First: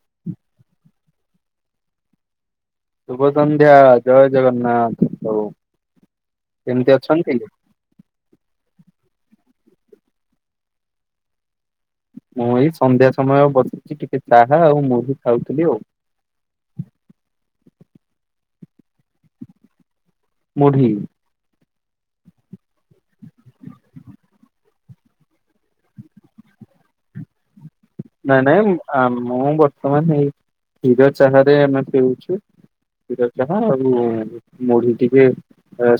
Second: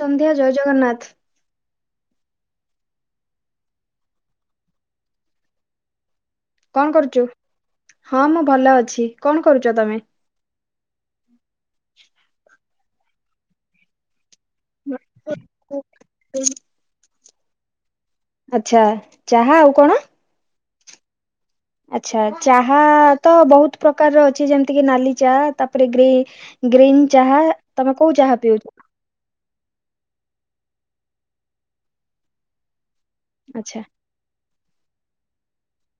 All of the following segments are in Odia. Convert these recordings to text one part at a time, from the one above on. ସନ୍ଧ୍ୟା ଜୟ ଜଗନ୍ନାଥ। ଶୁଭସନ୍ଧ୍ୟା ଜୟ ଜଗନ୍ନାଥ ପ୍ରଭୁ। ହଁ ମୁଁ ଭଲ ଅଛି। କଣ କରୁଛ ତମେ? ମୁଁ ଏଇ ସନ୍ଧ୍ୟା ସମୟ ବସିଛି, ଟିକେ ଚାହା ଆଉ ମୁଢି ଖାଉଥିଲି ଆଉ। [unintelligible] ଆଚ୍ଛା ଚାହା ଆଉ କଣ? ମୁଢ଼ି। ଆଚ୍ଛା ଚାହା ତ ବହୁତ ପ୍ରକାରର ଅଛି, ଯେମିତିକ ନାଲି ଚା ତାପରେ ଗ୍ରେ ଗ୍ରୀନ ଚାହା ତମେ କୋଉ ଚାହା ନାଇଁ ପିଉଛ ନାଇଁ ଆ ମୁଁ ବର୍ତ୍ତମାନେ, କ୍ଷୀର ଚାହାରେ ଆମେ ପିଉଛୁ। କ୍ଷୀର ଚାହା ଆଚ୍ଛା ଆଉ ମୁଢି ଟିକେ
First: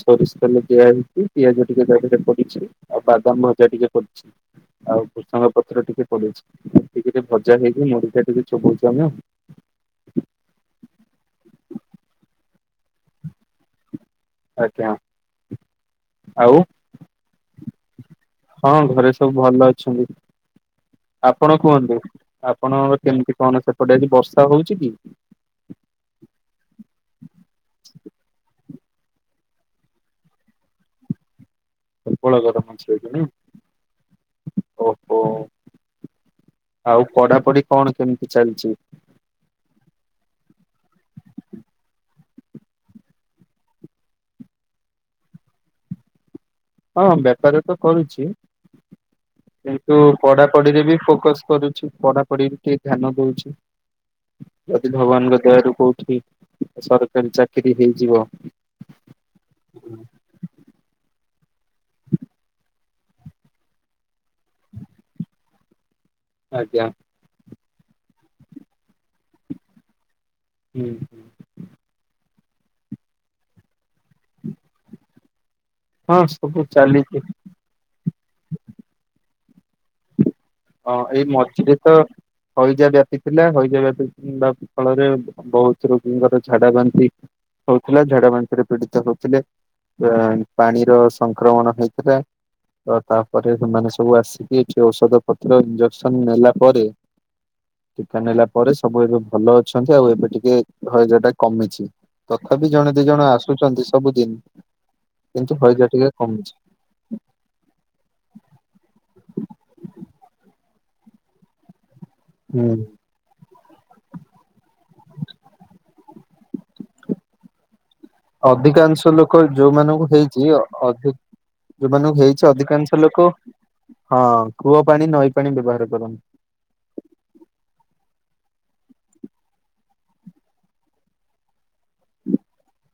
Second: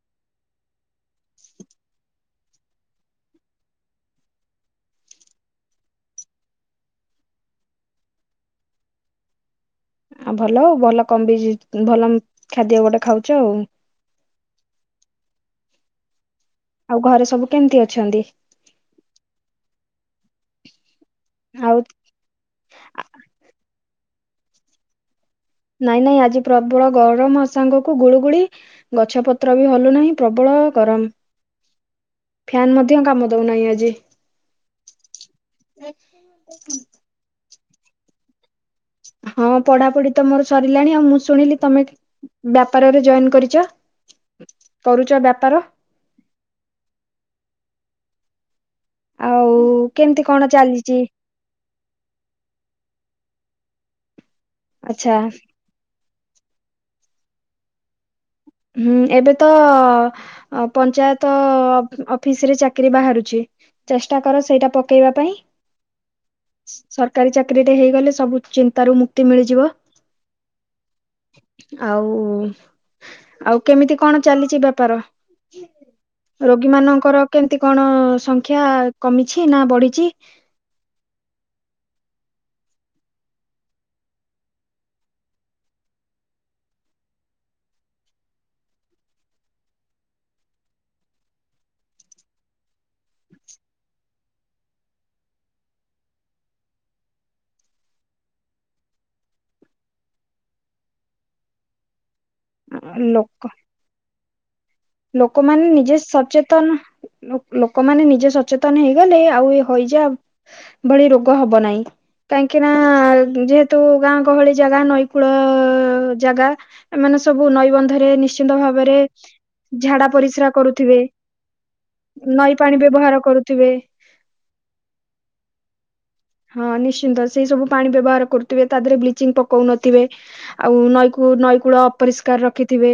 ସୋରିଷ ତେଲ ଦିଆ ହେଇଛି, ପିଆଜ ଟିକେ ତା ଦେହେରେ ପଡିଛି, ଆଉ ବାଦାମ ଭଜା ଟିକେ ପଡିଛି। ଆଉ ଭୃସୁଙ୍ଗ ପତ୍ର ଟିକେ ପଡିଛି, ଏତିକି ରେ ଭଜା ହେଇକି ମୁଢ଼ିଟା ଟିକେ ଚୋବଉଚୁ ଆମେ ଆଉ। ଆଉ ଭଲ, ଆଉ ଭଲ କମ୍ବି ଭଲ ଖାଦ୍ୟ ଗୋଟେ ଖାଉଛ ଆଉ। ଆଜ୍ଞା ଆଉ ଘରେ ସବୁ କେମିତି ଅଛନ୍ତି? ହଁ ଘରେ ସବୁ ଭଲ ଅଛନ୍ତି। ଆପଣ ଆଉ କୁହନ୍ତୁ, ଆପଣଙ୍କର କେମିତି କଣ ସେପଟେ ଆଜି ବର୍ଷା ହଉଛି କି? ନାଇଁ ନାଇଁ ଆଜି ପ୍ରବଳ ଗରମ ସାଙ୍ଗକୁ ଗୁଳୁଗୁଳି ଗଛ ପତ୍ର ବି ହଲୁ ନାହିଁ, ପ୍ରବଳ ଗରମ। ପ୍ରବଳ ଫ୍ୟାନ ମଧ୍ୟ କାମ ଦଉନାହିଁ ଆଜି। ଓ ହୋ ଆଉ ପଢାପଢି କଣ କେମିତି ଚାଲିଛି? ହଁ ପଢାପଢି ତ ମୋର ସରିଲାଣି, ଆଉ ମୁଁ ଶୁଣିଲି ତମେ ବ୍ୟାପାରରେ ଜଏନ୍ କରିଚ, କରୁଚ ବ୍ୟାପାର। ହଁ ବେପାର ତ କରୁଚି। ଆଉ କିନ୍ତୁ କେମିତି କଣ ପଢାପଢିରେ ବି ଚାଲିଛି ଫୋକସ କରୁଛି। ପଢା ପଢି ଟିକେ ଧ୍ୟାନ ଦଉଛି, ଯଦି ଆଚ୍ଛା ଭଗବାନଙ୍କ ଦୟାରୁ କୋଉଠି ସରକାରୀ ଚାକିରି ହେଇଯିବ। ହୁଁ ଏବେ ତ ଆ ପଞ୍ଚାୟତ ଅଫିସରେ ଚାକିରି ବାହାରୁଛି। ଚେଷ୍ଟା କର ସେଇଟା ପକେଇବା ପାଇଁ। ଆଜ୍ଞା ସରକାରୀ ଚାକିରିଟେ ହେଇଗଲେ, ସବୁ ଚିନ୍ତାରୁ ମୁକ୍ତି ମିଳିଯିବ। ହୁଁ- ହୁଁ। ଆଉ ଆଉ କେମିତି କଣ ଚାଲିଚି ବେପାର, ହଁ ସବୁ ରୋଗୀ ଚାଲିଛି ମାନଙ୍କର କେମିତି କଣ ସଂଖ୍ୟା କମିଛି ନା ବଢିଚି? ହଁ ଏଇ ମଝିରେ ତ ହଇଜା ବ୍ୟାପି ଥିଲା, ହଇଜା ବ୍ୟାପିବା ଫଳରେ ବହୁତ ରୋଗୀଙ୍କର ଝାଡା ବାନ୍ତି ହଉଥିଲା, ଝାଡା ବାନ୍ତିରେ ପୀଡିତ ହଉଥିଲେ। ଆ ପାଣିର ସଂକ୍ରମଣ ହେଇଥିଲା। ଆଉ ତାପରେ ସେମାନେ ସବୁ ଆସିକି, ଏଠି ଔଷଧପତ୍ର ଇଞ୍ଜେକ୍ସନ ନେଲା ପରେ ଟିକା ନେଲା ପରେ ସବୁ ଏବେ ଭଲ ଅଛନ୍ତି, ଆଉ ଏବେ ଟିକେ ହଇଜାଟା କମିଛି। ତଥାପି ଜଣେ ଦି ଜଣ ଲୋକ ଆସୁଚନ୍ତି ସବୁଦିନ। କିନ୍ତୁ ଲୋକମାନେ ହଇଜା ନିଜେ ଟିକେ କମିଛି। ସଚେତନ ଲୋ ଲୋକମାନେ ନିଜେ ସଚେତନ ହେଇଗଲେ, ଆଉ ଏ ହଇଜା ଭଳି ରୋଗ ହବ ନାହିଁ, କାହିଁକି ନା ହୁଁ। ଯେହେ ତ ଗାଁ ଗହଳି ଜାଗା ନଈକୂଳ ଜାଗା, ଏମାନେ ସବୁ ନଈବନ୍ଧରେ ନିଶ୍ଚିନ୍ତ ଭାବରେ ଅଧିକାଂଶ ଲୋକ ଝାଡା ଯୋଉମାନଙ୍କୁ ପରିସ୍ରା ହେଇଛି କରୁଥିବେ ଅଧି ଯୋଉମାନଙ୍କୁ ହେଇଛି, ନଈ ପାଣି ଅଧିକାଂଶ ବ୍ୟବହାର ଲୋକ କରୁଥିବେ। ହଁ କୂଅ ପାଣି ନଈ ପାଣି ବ୍ୟବହାର କରନ୍ତି। ହଁ ନିଶ୍ଚିନ୍ତ ସେଇ ସବୁ ପାଣି ବ୍ୟବହାର କରୁଥିବେ ତା ଦେହରେ ବ୍ଲିଚିଂ ପକଉନଥିବେ। ଆଉ ନଈକୁ ନଈ କୂଳ ଅପରିଷ୍କାର ରଖିଥିବେ।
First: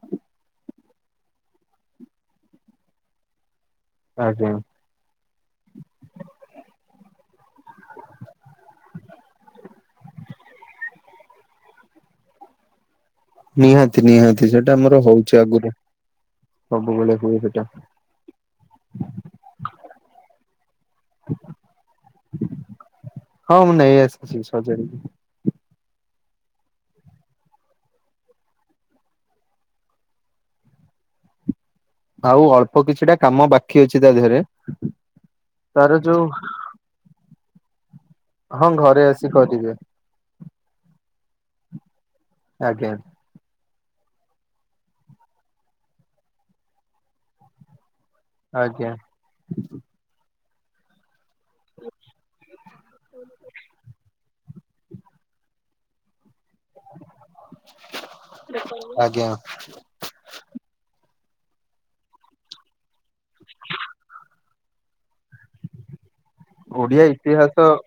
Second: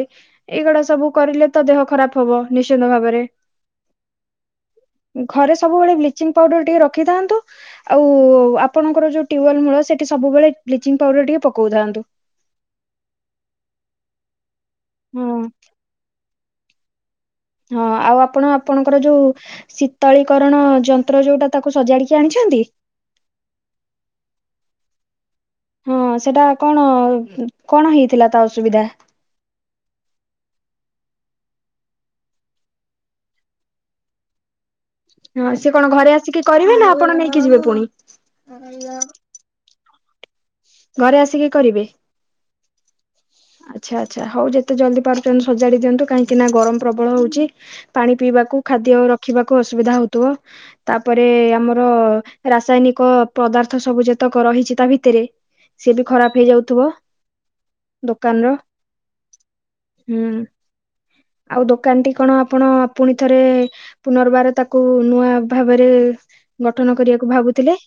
ଏଇଗୁଡା ସବୁ କରିଲେ ତ ଦେହ ଖରାପ ହବ ନିଶ୍ଚିନ୍ତ ଭାବରେ। ଆଜ୍ଞା। ଘରେ ସବୁବେଳେ ବ୍ଲିଚିଂ ପାଉଡର ଟିକେ ରଖିଥାନ୍ତୁ। ଆଉ ଆପଣଙ୍କର ଯଉ ଟ୍ୟୁବଲମୁଳ ସେଟି ସବୁବେଳେ ବ୍ଲିଚିଂ ପାଉଡର ଟିକେ ପକଉଥାଆନ୍ତୁ। ନିହାତି ନିହାତି ସେଟା ଆମର ହଁ ହୋଉଚି ଆଗରୁ ସବୁବେଳେ ହୁଏ ସେଟା। ହଁ ଆଉ ଆପଣ ଆପଣଙ୍କର ଯୋଉ ଶୀତଳୀକରଣ ଯନ୍ତ୍ର ଯୋଉଟା ତାକୁ ସଜାଡିକି ଆଣିଚନ୍ତି। ହଁ ମୁଁ ନେଇ ଆସିଚି ସଜାଡିକି। ହଁ ସେଟା କଣ କଣ ହେଇଥିଲା ତା ଅସୁବିଧା। ଆଉ ଅଳ୍ପ କିଛିଟା କାମ ବାକି ଅଛି ତା ଦେହରେ। ହଁ ସେ କଣ ତାର ଘରେ ଯୋଉ ଆସିକି କରିବେ ନା ଆପଣ ନେଇକି ଯିବେ ପୁଣି। କି କରିବେ। ଘରେ ଆସିକି କରିବେ। ଆଜ୍ଞ। ଆଚ୍ଛା ଆଚ୍ଛା ହଉ ଯେତେ ଜଲ୍ଦି ପାରୁଚନ୍ତି ସଜାଡି ଦିଅନ୍ତୁ କାହିଁକି ନା ଗରମ ପ୍ରବଳ ହୋଉଚି। ପାଣି ପିଇବାକୁ ଆଜ୍ଞା ଖାଦ୍ୟ ରଖିବାକୁ ଅସୁବିଧା ହଉଥିବ। ତାପରେ ଆମର ରାସାୟନିକ ପଦାର୍ଥ ସବୁ ଯେତ୍ ତକ ରହିଚି ତା ଭିତରେ ସେ ବି ଖରାପ ହେଇଯାଉଥିବ। ଦୋକାନ ର ଆଜ୍ଞା ହୁଁ। ଆଉ ଦୋକାନଟି କଣ ଆପଣ ପୁଣି ଥରେ ପୁନର୍ବାର ତାକୁ ନୂଆ ଭାବରେ ଗଠନ ଓଡିଆ କରିବାକୁ ଇତିହାସ ଭାବୁଥିଲେ।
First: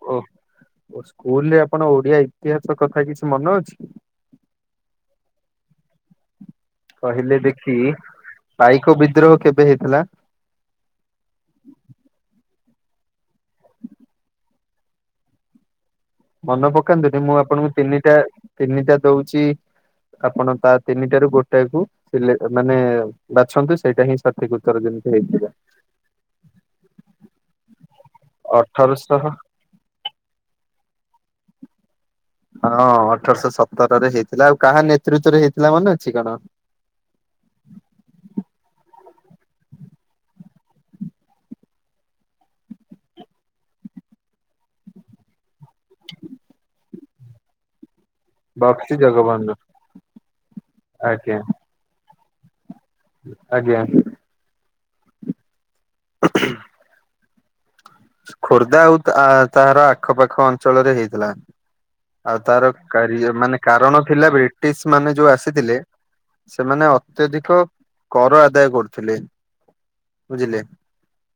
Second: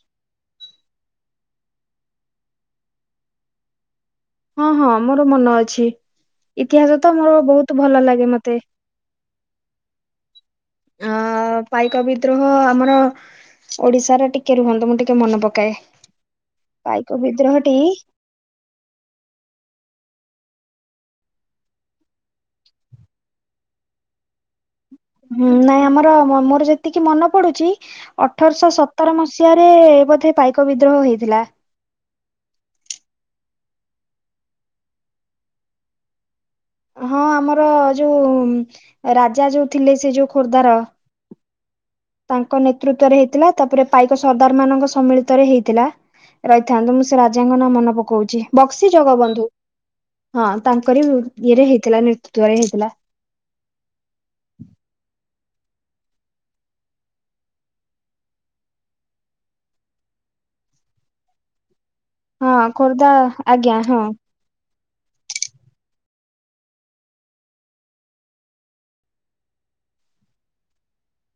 ଓ ସ୍କୁଲ ରେ ଆପଣ ଓଡିଆ ଇତିହାସ କଥା କିଛି ମନେ ଅଛି। ହଁ ହଁ ମୋର ମନ ଅଛି ଇତିହାସ ତ ମୋର କହିଲେ ଦେଖି ବହୁତ ଭଲ ଲାଗେ ମତେ। [unintelligible] ବିଦ୍ରୋହ କେବେ ହେଇଥିଲା। ଅ ପାଇକ ବିଦ୍ରୋହ ଆମର ଓଡିଶାରେ ଟିକେ ରୁହନ୍ତୁ ମୁଁ ଟିକେ ମନେ ପକାଏ। ମନ ପାଇକ ପକାନ୍ତୁନି ମୁଁ ଆପଣଙ୍କୁ ବିଦ୍ରୋହଟି ତିନିଟା ତିନିଟା ଦୋଉଚି। ଆପଣ ତା ତିନିଟା ରୁ ଗୋଟାଏ କୁ ସିଲେ ମାନେ ବାଛନ୍ତୁ ସେଇଟା ହିଁ ସଠିକ ଉତ୍ତର ଜେମି ହୁଁ ନାଇଁ ଆମର ମ ମୋର ଯେତିକି ମନ ପଡୁଚି ଅଠରଶ ସତର ଅଠରଶହ ମସିହା ରେ ବୋଧେ ପାଇକ ବିଦ୍ରୋହ ହେଇଥିଲା। ହଁ ଅଠରଶ ସତର ରେ ହେଇଥିଲା ଆଉ କାହା ନେତୃତରେ ହେଇଥିଲା ମନେ ଅଛି କଣ। ହଁ ଆମର ଯୋଉ ରାଜା ଯୋଉ ଥିଲେ ସେ ଯୋଉ ଖୋର୍ଦ୍ଧାର। ତାଙ୍କ ନେତୃତରେ ହେଇଥିଲା ତାପରେ ପାଇକ ସର୍ଦ୍ଦାର ମାନଙ୍କ ସମ୍ମିଳିତରେ ହେଇଥିଲା ରଇଥାନ୍ତୁ ସେ ରାଜାଙ୍କ ନଁ ମନ ପକ କୋଉଚି ବକ୍ସି ଜଗବନ୍ଧୁ ହଁ ତାଙ୍କରି ଆଜ୍ଞା ଇଏରେ ହେଇଥିଲା ନେତୃତରେ ହେଇଥିଲା। ଆଜ୍ଞା। ଖୋର୍ଦ୍ଧା ଆଉ ତାଆ ତଆର ଆଖପାଖ ଅଞ୍ଚଳରେ ହେଇଥିଲା। ଆଉ ହଁ ତାର ଖୋର୍ଦ୍ଧା କାରିଅ ମାନେ ଆଜ୍ଞା କାରଣ ହଁ ଥିଲାବି ବ୍ରିଟିଶି ମାନେ ଯୋଉ ଆସିଥିଲେ ସେମାନେ ଅତ୍ୟଧିକ କର ଆଦାୟ କରୁଥିଲେ। ବୁଝିଲେ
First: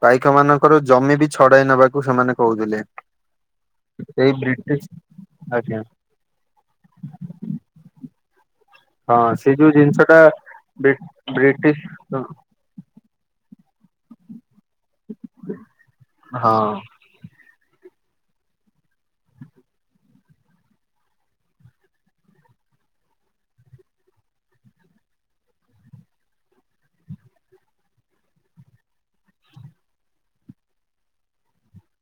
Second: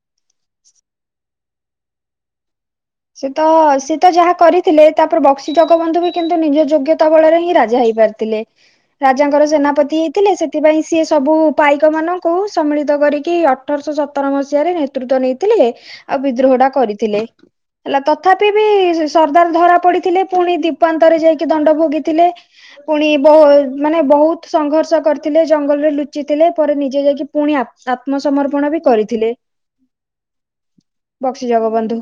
ପାଇକ ମାନଙ୍କର ଜମି ବି ଛଡାଇ ନବାକୁ ସେମାନେ କୋହୁଥିଲେ। ସେ ତ ସି ତ ଯାହା କରିଥିଲେ ତାପରେ ବକ୍ସି ଆଜ୍ଞା ଜଗବନ୍ଧୁ ବି କିନ୍ତୁ ନିଜ ଯୋଗ୍ୟତା ବଳରେ ହିଁ ରାଜା ହେଇ ପାରିଥିଲେ। ହଁ ରାଜାଙ୍କର ସେ ଯୋଉ ଜିନିଷ ସେନାପତି ଟା ହେଇଥିଲେ ସେଥିପାଇଁ ବ୍ରି ସିଏ ସବୁ ବ୍ରିଟିଶ ପାଇକ ମାନଙ୍କୁ ସମ୍ମିଳିତ କରିକି ଅଠରଶ ସତର ମସିହାରେ ନେତୃତ୍ୱ ନେଇଥିଲେ ଆଉ ହଁ ବିଦ୍ରୋହଟା କରିଥିଲେ। ହେଲା ତଥାପି ବି ସର୍ଦ୍ଦାର ଧରା ପଡିଥିଲେ ପୁଣି ଦୀପାନ୍ତରେ ଯାଇକି ଦଣ୍ଡ ଭୋଗିଥିଲେ। ପୁଣି ବହୁ ମାନେ ବହୁତ ସଂଘର୍ଷ କରିଥିଲେ ଜଙ୍ଗଲରେ ଲୁଚିଥିଲେ ପରେ ନିଜେ ଯାଇକି ପୁଣି ଆପ ଆତ୍ମସମର୍ପଣ ବି କରିଥିଲେ। ବକ୍ସି ଯଗ ବନ୍ଧୁ।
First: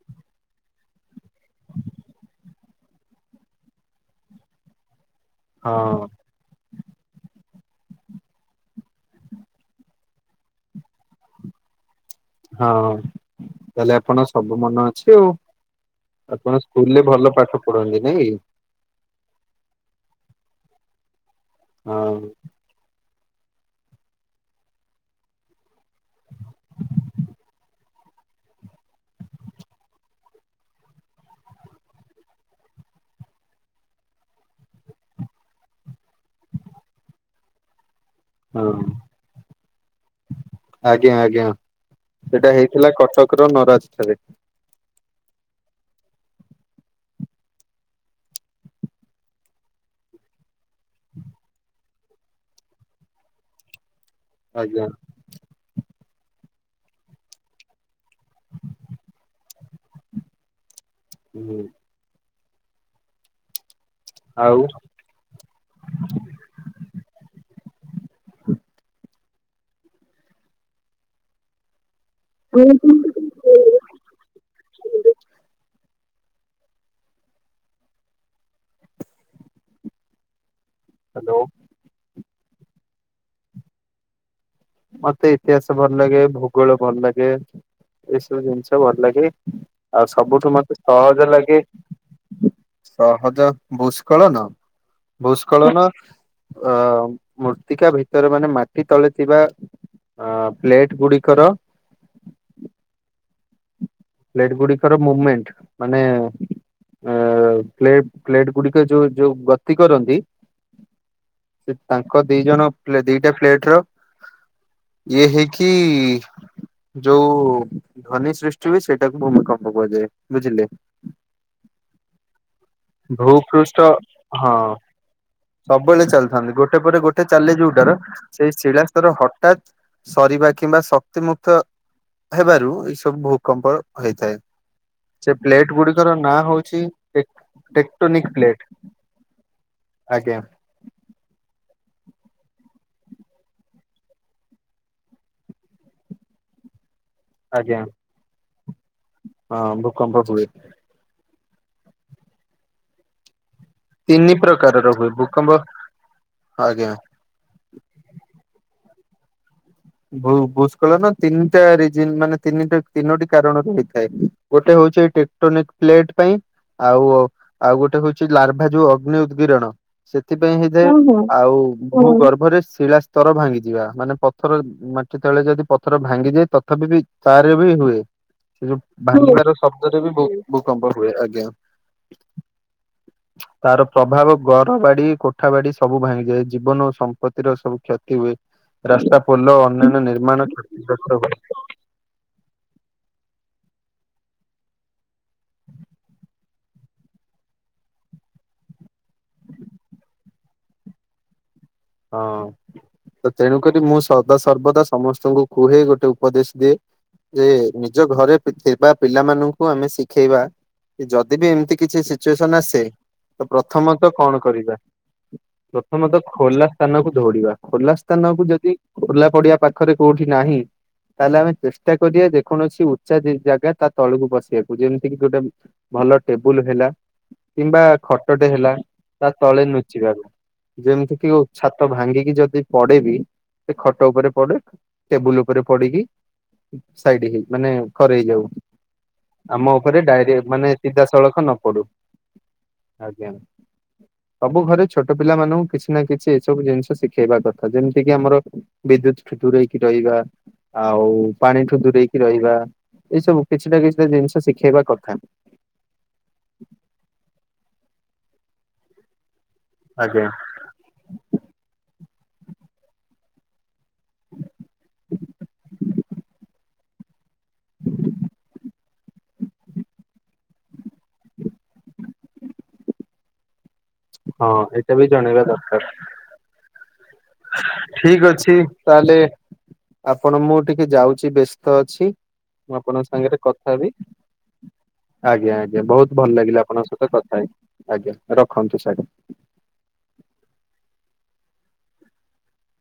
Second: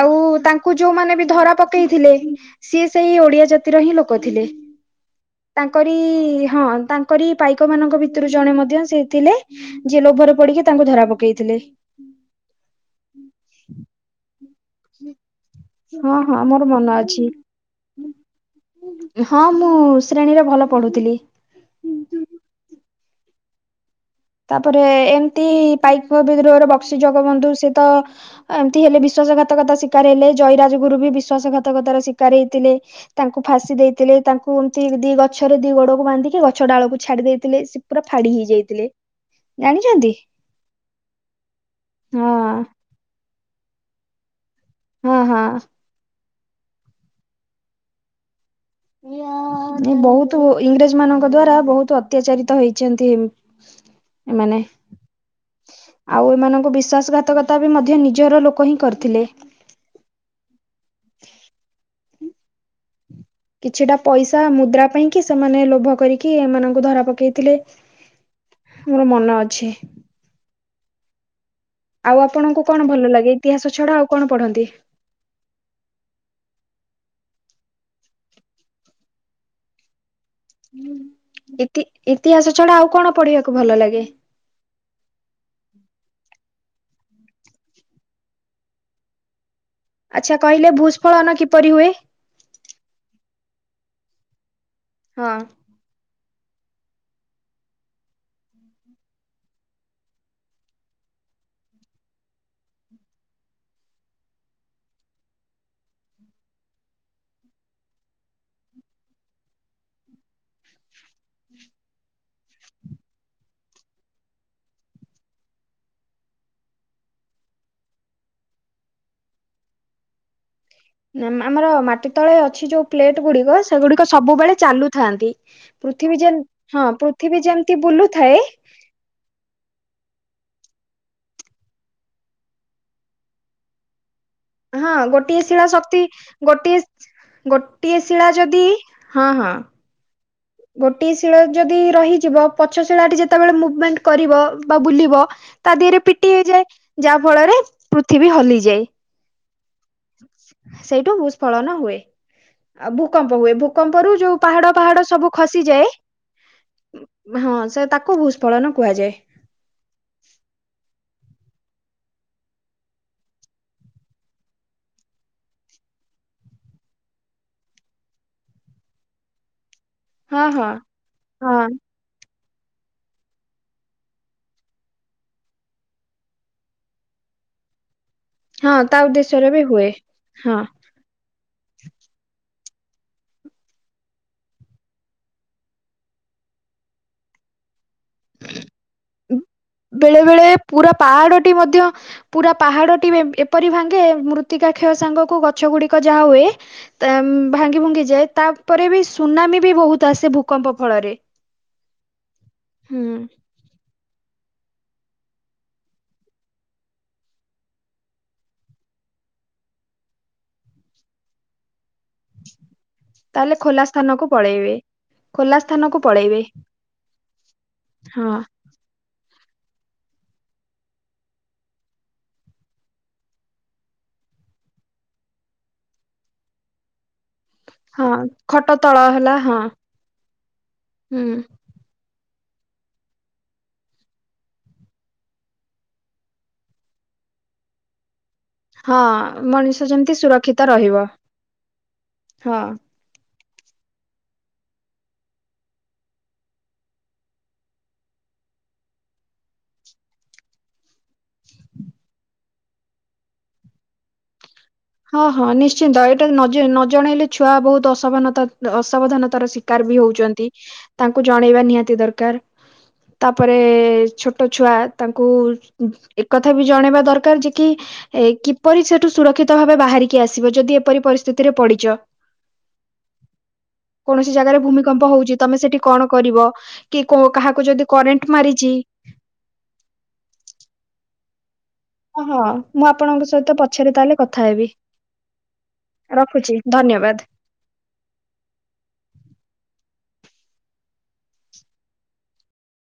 ଆଉ ତାଙ୍କୁ ଯୋଉମାନେ ବି ଧରା ପକେଇଥିଲେ ସିଏ ସେଇ ଓଡିଆ ଜାତିର ହିଁ ଲୋକ ଥିଲେ ତାଙ୍କରି ହଁ ହଁ ତା କରି ପାଇକ ମାନଙ୍କ ଭିତରୁ ଜଣେ ମଧ୍ୟ ସେ ଥିଲେ ଯିଏ ଲୋଭରେ ପଡିକି ତାଙ୍କୁ ଧରା ପକେଇଥିଲେ। ହଁ ତାହେଲେ ଆପଣ ସବୁ ମନେ ଅଛି ଆଉ ହଁ ହଁ ମୋର ଆପଣ ମନ ସ୍କୁଲ ରେ ଅଛି ଭଲ ପାଠ ପଢନ୍ତି ନାଇଁ କି। ହଁ ମୁଁ ଶ୍ରେଣୀରେ ଭଲ ପଢୁଥିଲି। ହଁ। ତାପରେ ଏମତି ପାଇକ ବିଦ୍ରୋହର ବକ୍ସି ଜଗବନ୍ଧୁ ସେ ତ ଏମିତି ହେଲେ ବିଶ୍ଵାସ ଘାତକତା ଶିକାର ହେଲେ ଜୟରାଜ ଗୁରୁ ବିଶ୍ୱାସଘାତକତା ର ଶିକାର ହେଇଥିଲେ। ତାଙ୍କୁ ଫାଶୀ ଦେଇଥିଲେ ତାଙ୍କୁ ଏମତି ଦି ଗଛରେ ଦି ଗୋଡକୁ ବାନ୍ଧିକି ଗଛ ଡାଳକୁ ଛାଡି ଦେଇଥିଲେ। ପୁରା ଫାଡି ହେଇ ହଁ ଯାଇଥିଲେ। ଆଜ୍ଞା ଆଜ୍ଞା ହଁ ସେଟା ହେଇଥିଲା କଟକ। କର ନରାଜ ଠାରେ। ହଁ ହଁ। ବହୁତ ଇଂରେଜ ମାନଙ୍କ ଦ୍ଵାରା ବହୁତ ଅତ୍ୟାଚାରିତ ହେଇଛନ୍ତି। ଏମାନେ ଆଜ୍ଞା ଆଉ ଏମାନଙ୍କୁ ବିଶ୍ୱାସଘାତକତା ବି ମଧ୍ୟ ନି ଜର ଲୋକ ହିଁ କରିଥିଲେ। ହୁଁ। କିଛିଟା ପଇସା ଆଉ ମୁଦ୍ରା ପାଇଁ। କି ସେମାନେ ଲୋଭ କରିକି ଏମାନଙ୍କୁ ଧରା ପକେଇଥିଲେ ମୋର ମନ ଅଛି। ଆଉ ଆପଣଙ୍କୁ କଣ ଭଲ ଲାଗେ ଇତିହାସ ହ୍ୟାଲୋ ଛଡା ଆଉ କଣ ପଢନ୍ତି? ହ୍ଯାଲୋ। ଇତି ଇତିହାସ ଛଡା ଆଉ କଣ ପଢିବାକୁ ଭଲ ଲାଗେ? ମତେ ଇତିହାସ ଭଲ ଲାଗେ ଭୂଗୋଳ ଭଲ ଲାଗେ ଏସବୁ ଜିନିଷ ଭଲ ଲାଗେ। ଆଉ ଆଚ୍ଛା ସବୁଠୁ କହିଲେ ମତେ ସହଜ ଭୂସ୍ଖଳନ ଲାଗେ କିପରି ହୁଏ? ସହଜ ଭୂସ୍କଳନ ହଁ। ଭୂସ୍କଳନ। ଅ ମୂର୍ତ୍ତିକା ଭିତରେ ମାନେ ମାଟି ତଳେ ଥିବା ଅ ପ୍ଲେଟ ଗୁଡିକର ପ୍ଲେଟ ଗୁଡିକର ମୁମେଣ୍ଟ ମାନେ ଅ ପ୍ଲେଟ ପ୍ଲେଟ ଗୁଡିକ ଯଉ ଯଉ ଗତି କରନ୍ତି। ତାଙ୍କ ଦି ଜଣ ପ୍ଳେଟ୍‌ ଦିଟା ପ୍ଲେଟ ର ଇଏ ହେଇକି ଯଉ ଧନୀ ସୃଷ୍ଟି ହୁଏ ସେଇଟାକୁ ଭୂମିକମ୍ପ କୁହାଯାଏ ବୁଝିଲେ। ନା ଆମର ମାଟି ତଳେ ଅଛି ଯୋଉ ପ୍ଲେଟ ଗୁଡିକ ଭୂପୃଷ୍ଠ ସେଗୁଡିକ ହଁ ସବୁବେଳେ ଚାଲୁଥାନ୍ତି। ସବୁବେଳେ ପୃଥିବୀ ଯେ ଚାଲୁଥାନ୍ତି ଗୋଟେ ହଁ ପରେ ଗୋଟେ ପୃଥିବୀ ଚାଲେ ଯେମିତି ଯୋଉଟାର ବୁଲୁଥାଏ ସେଇ ଶିଳା ର ହଠାତ୍ ସରିବା କିମ୍ବା ଶକ୍ତିମୁକ୍ତ ହେବାରୁ ଏଇ ସବୁ ଭୂକମ୍ପ ହେଇଥାଏ। ହଁ ସେ ଗୋଟିଏ ଶିଳା ପ୍ଲେଟ ଶକ୍ତି ଗୁଡିକର ନାଁ ହଉଛି ଗୋଟିଏ ଗୋଟିଏ ଟେକ୍ଟୋନିକ ଶିଳା ପ୍ଲେଟ ଯଦି ହଁ ହଁ। ଆଜ୍ଞା। ଗୋଟିଏ ଶିଳା ଯଦି ରହିଯିବ ପଛ ଶିଳାଟି ଯେତେବେଳେ ମୁଭମେଣ୍ଟ କରିବ ବା ବୁଲିବ ତା ଦିରେ ପିଟି ହେଇଯାଏ। ଯାହା ଫଳରେ ଆଜ୍ଞା। ପୃଥିବୀ ହଲିଯାଏ। ହଁ ଭୂକମ୍ପ ହୁଏ ସେଇଠୁ ଭୂସ୍ଫଳନ ହୁଏ ଆଉ ଭୂକମ୍ପ ହୁଏ ଭୂକମ୍ପରୁ ତିନି ଯୋଉ ପାହାଡ ପ୍ରକାରର ପାହାଡ ହୁଏ ସବୁ ଭୂକମ୍ପ ଖସିଯାଏ ଆଜ୍ଞା। ହଁ ସେ ତାକୁ ଭୂସ୍ଫଳନ କୁହାଯାଏ। ଭୁ ଭୂସ୍କଳନ ତିନିଟା ରିଜିନି ମାନେ ତିନିଟା ତିନୋଟି କାରଣ ରୁ ହେଇଥାଏ। ଗୋଟେ ହଉଚି ଟେଟୋନିକ୍ ପ୍ଲେଟ ପାଇଁ। ଆଉ ଆଉ ଗୋଟେ ହଉଛି ଲାର୍ଭା ଯୋଉ ଅଗ୍ନି ଉଦ୍ଗିରଣ। ହଁ ସେଥିପାଇଁ ହଁ ହେଇଥାଏ ଆଉ ହଁ ଭୂ ଗର୍ଭରେ ଶିଳା ସ୍ତର ଭାଙ୍ଗି ଯିବା ମାନେ ପ ପଥର ମାଟି ତଳେ ଯଦି ପଥର ଭାଙ୍ଗିଯାଏ ତଥାପି ବି ତାର ବି ହୁଏ। ସେ ହଁ ଯୋଉ ତା ଉଦ୍ଦେଶ୍ୟରେ ଭାଙ୍ଗିବାର ବି ହୁଏ ଶବ୍ଦରେ ବି ଭୂ ହଁ। ଭୂକମ୍ପ ହୁଏ ଆଜ୍ଞା। ତାର ପ୍ରଭାବ ଘର ବାଡି କୋଠା ବାଡି ସବୁ ଭାଙ୍ଗିଯାଏ ଜୀବନ ଓ ସମ୍ପତ୍ତି ର ସବୁ କ୍ଷତି ହୁଏ। ରାସ୍ତା ପୋଲ ଅନ୍ୟାନ୍ୟ ବେଳେ ନିର୍ମାଣ ବେଳେ ପୁରା କ୍ଷତିଗ୍ରସ୍ତ ହୁଏ ପାହାଡଟି ମଧ୍ୟ ପୁରା ପାହାଡ଼ଟି ଏମ୍ ଏପରି ଭାଙ୍ଗେ ମୃତ୍ତିକା କ୍ଷୟ ସାଙ୍ଗକୁ ଗଛ ଗୁଡ଼ିକ ଯାହା ହୁଏ ଭାଙ୍ଗି ଭୁଙ୍ଗି ଯାଏ ତାପରେ ବି ସୁନାମି ବି ବହୁତ ଆସେ ଭୂକମ୍ପ ଫଳରେ। ହଁ ହୁଁ ତ ତେଣୁକରି ମୁଁ ସ ସଦା ସର୍ବଦା ସମସ୍ତଙ୍କୁ କୁହେଇ ଗୋଟେ ଉପଦେଶ ଦିଏ ଯେ ନିଜ ଘରେ ଥିବା ପିଲାମାନଙ୍କୁ ଆମେ ଶିଖେଇବା। ଯଦି ବି ଏମିତି କିଛି ସି ସିଚୁଏସନ୍ ଆସେ ତାହେଲେ ଖୋଲା ପ୍ରଥମତଃ ସ୍ଥାନକୁ କଣ ପଳେଇବେ କରିବା ଖୋଲା ସ୍ଥାନକୁ ପ୍ରଥମତଃ ପଳେଇବେ ଖୋଲା ସ୍ଥାନକୁ ଦୌଡିବା ଖୋଲା ହଁ ସ୍ଥାନକୁ ଯଦି ଖୋଲା ପଡିଆ ପାଖରେ କୋଉଠି ନାହିଁ। ତାହେଲେ ଆମେ ଚେଷ୍ଟା କରିବା ଯେକୌଣସି ଉଚ୍ଚା ଜେ ଜାଗା ତା ତଳକୁ ବସିବାକୁ ଯେମିତିକି ଗୋଟେ ଉଁ ଭଲ ଟେବୁଲ୍ ହେଲା। କିମ୍ବା ହଁ ଖଟଟେ ଖଟ ହେଲା ତଳ ତା ହେଲା ହଁ ତଳେ ନୁଚିବାକୁ ଯେମିତି ହୁଁ କି ଛାତ ଭାଙ୍ଗିକି ଯଦି ପଡେ ବି ସେ ଖଟ ଉପରେ ପଡେ ଟେବୁଲ୍ ଉପରେ ପଡିକି ସାଇଡ୍ ହେଇ ମାନେ କରେଇ ହେଇଯାଉ। ହଁ ଆମ ମଣିଷ ଉପରେ ଯେମିତି ଡାଇରେକ୍ଟ୍ ସୁରକ୍ଷିତ ମାନେ ରହିବ ସିଧାସଳଖ ନ ପଡୁ। ହଁ ଆଜ୍ଞା ଆଜ୍ଞା ସବୁ ଘରେ ଛୋଟ ପିଲା ମାନଙ୍କୁ କିଛି ନା କିଛି ସବୁ ଜିନିଷ ଶିଖେଇବା କଥା ଯେମିତି କିି ଆମର ବିଦ୍ୟୁତ୍ ଠୁ ଦୁରେଇ କି ରହିବା। ଆଉ ପାଣିଠୁ ଦୂରେଇକି ରହିବା ଏଇ ସବୁ କିଛିଟା କିଛିଟା ଜିନିଷ ଶିଖେଇବା। କଥା ହଁ ହଁ ନିଶ୍ଚିନ୍ତ ଏଇଟା ନ ଜ ଜଣେଇଲେ ଛୁଆ ବହୁତ ଅସାବନତା ଅସାବଧାନତାର ଶି କାର ବି ଆଜ୍ଞା ହଉଛନ୍ତି ତାଙ୍କୁ ଜଣେଇବା ନିହାତି ଦରକାର ତାପରେ ସେ ଛୋଟ ଛୁଆ ତାଙ୍କୁ ଏକଥା ବି ଜଣେଇବା ଦରକାର ଯେ କି ଏଇ କିପରି ସେଠୁ ସୁରକ୍ଷିତ ଭାବେ ବାହାରିକି ଆସିବେ ଯଦି ଏପରି ପରିସ୍ଥିତିରେ ପଡିଛ। କୌଣସି ହଁ ଜାଗାରେ ଏଇଟା ବି ଭୂମିକମ୍ପ ହଉଛି ଜଣେଇବା ତମେ ଦରକାର। ସେଠି କଣ କରିବ? କି କୋ କାହାକୁ ଯଦି ଠିକ କରେଣ୍ଟ୍ ଅଛି ମାରିଛି ତାହେଲେ ଆପଣ ମୁଁ ଟିକେ ଯାଉଛି ବେସ ସ୍ତ ଅଛି ହଁ ହଁ ମୁଁ ଆପଣଙ୍କ ସାଙ୍ଗରେ ସହିତ କଥା ପଛରେ ହେବି। ତାହେଲେ କଥା ହେବି ଆଜ୍ଞା ଆଜ୍ଞା ବହୁତ ଭଲ ରଖୁଛି ଲାଗିଲା ଆପଣଙ୍କ ସହିତ ଧନ୍ୟବାଦ କଥା ହେଇକି ଆଜ୍ଞା ରଖନ୍ତୁ ସାର୍।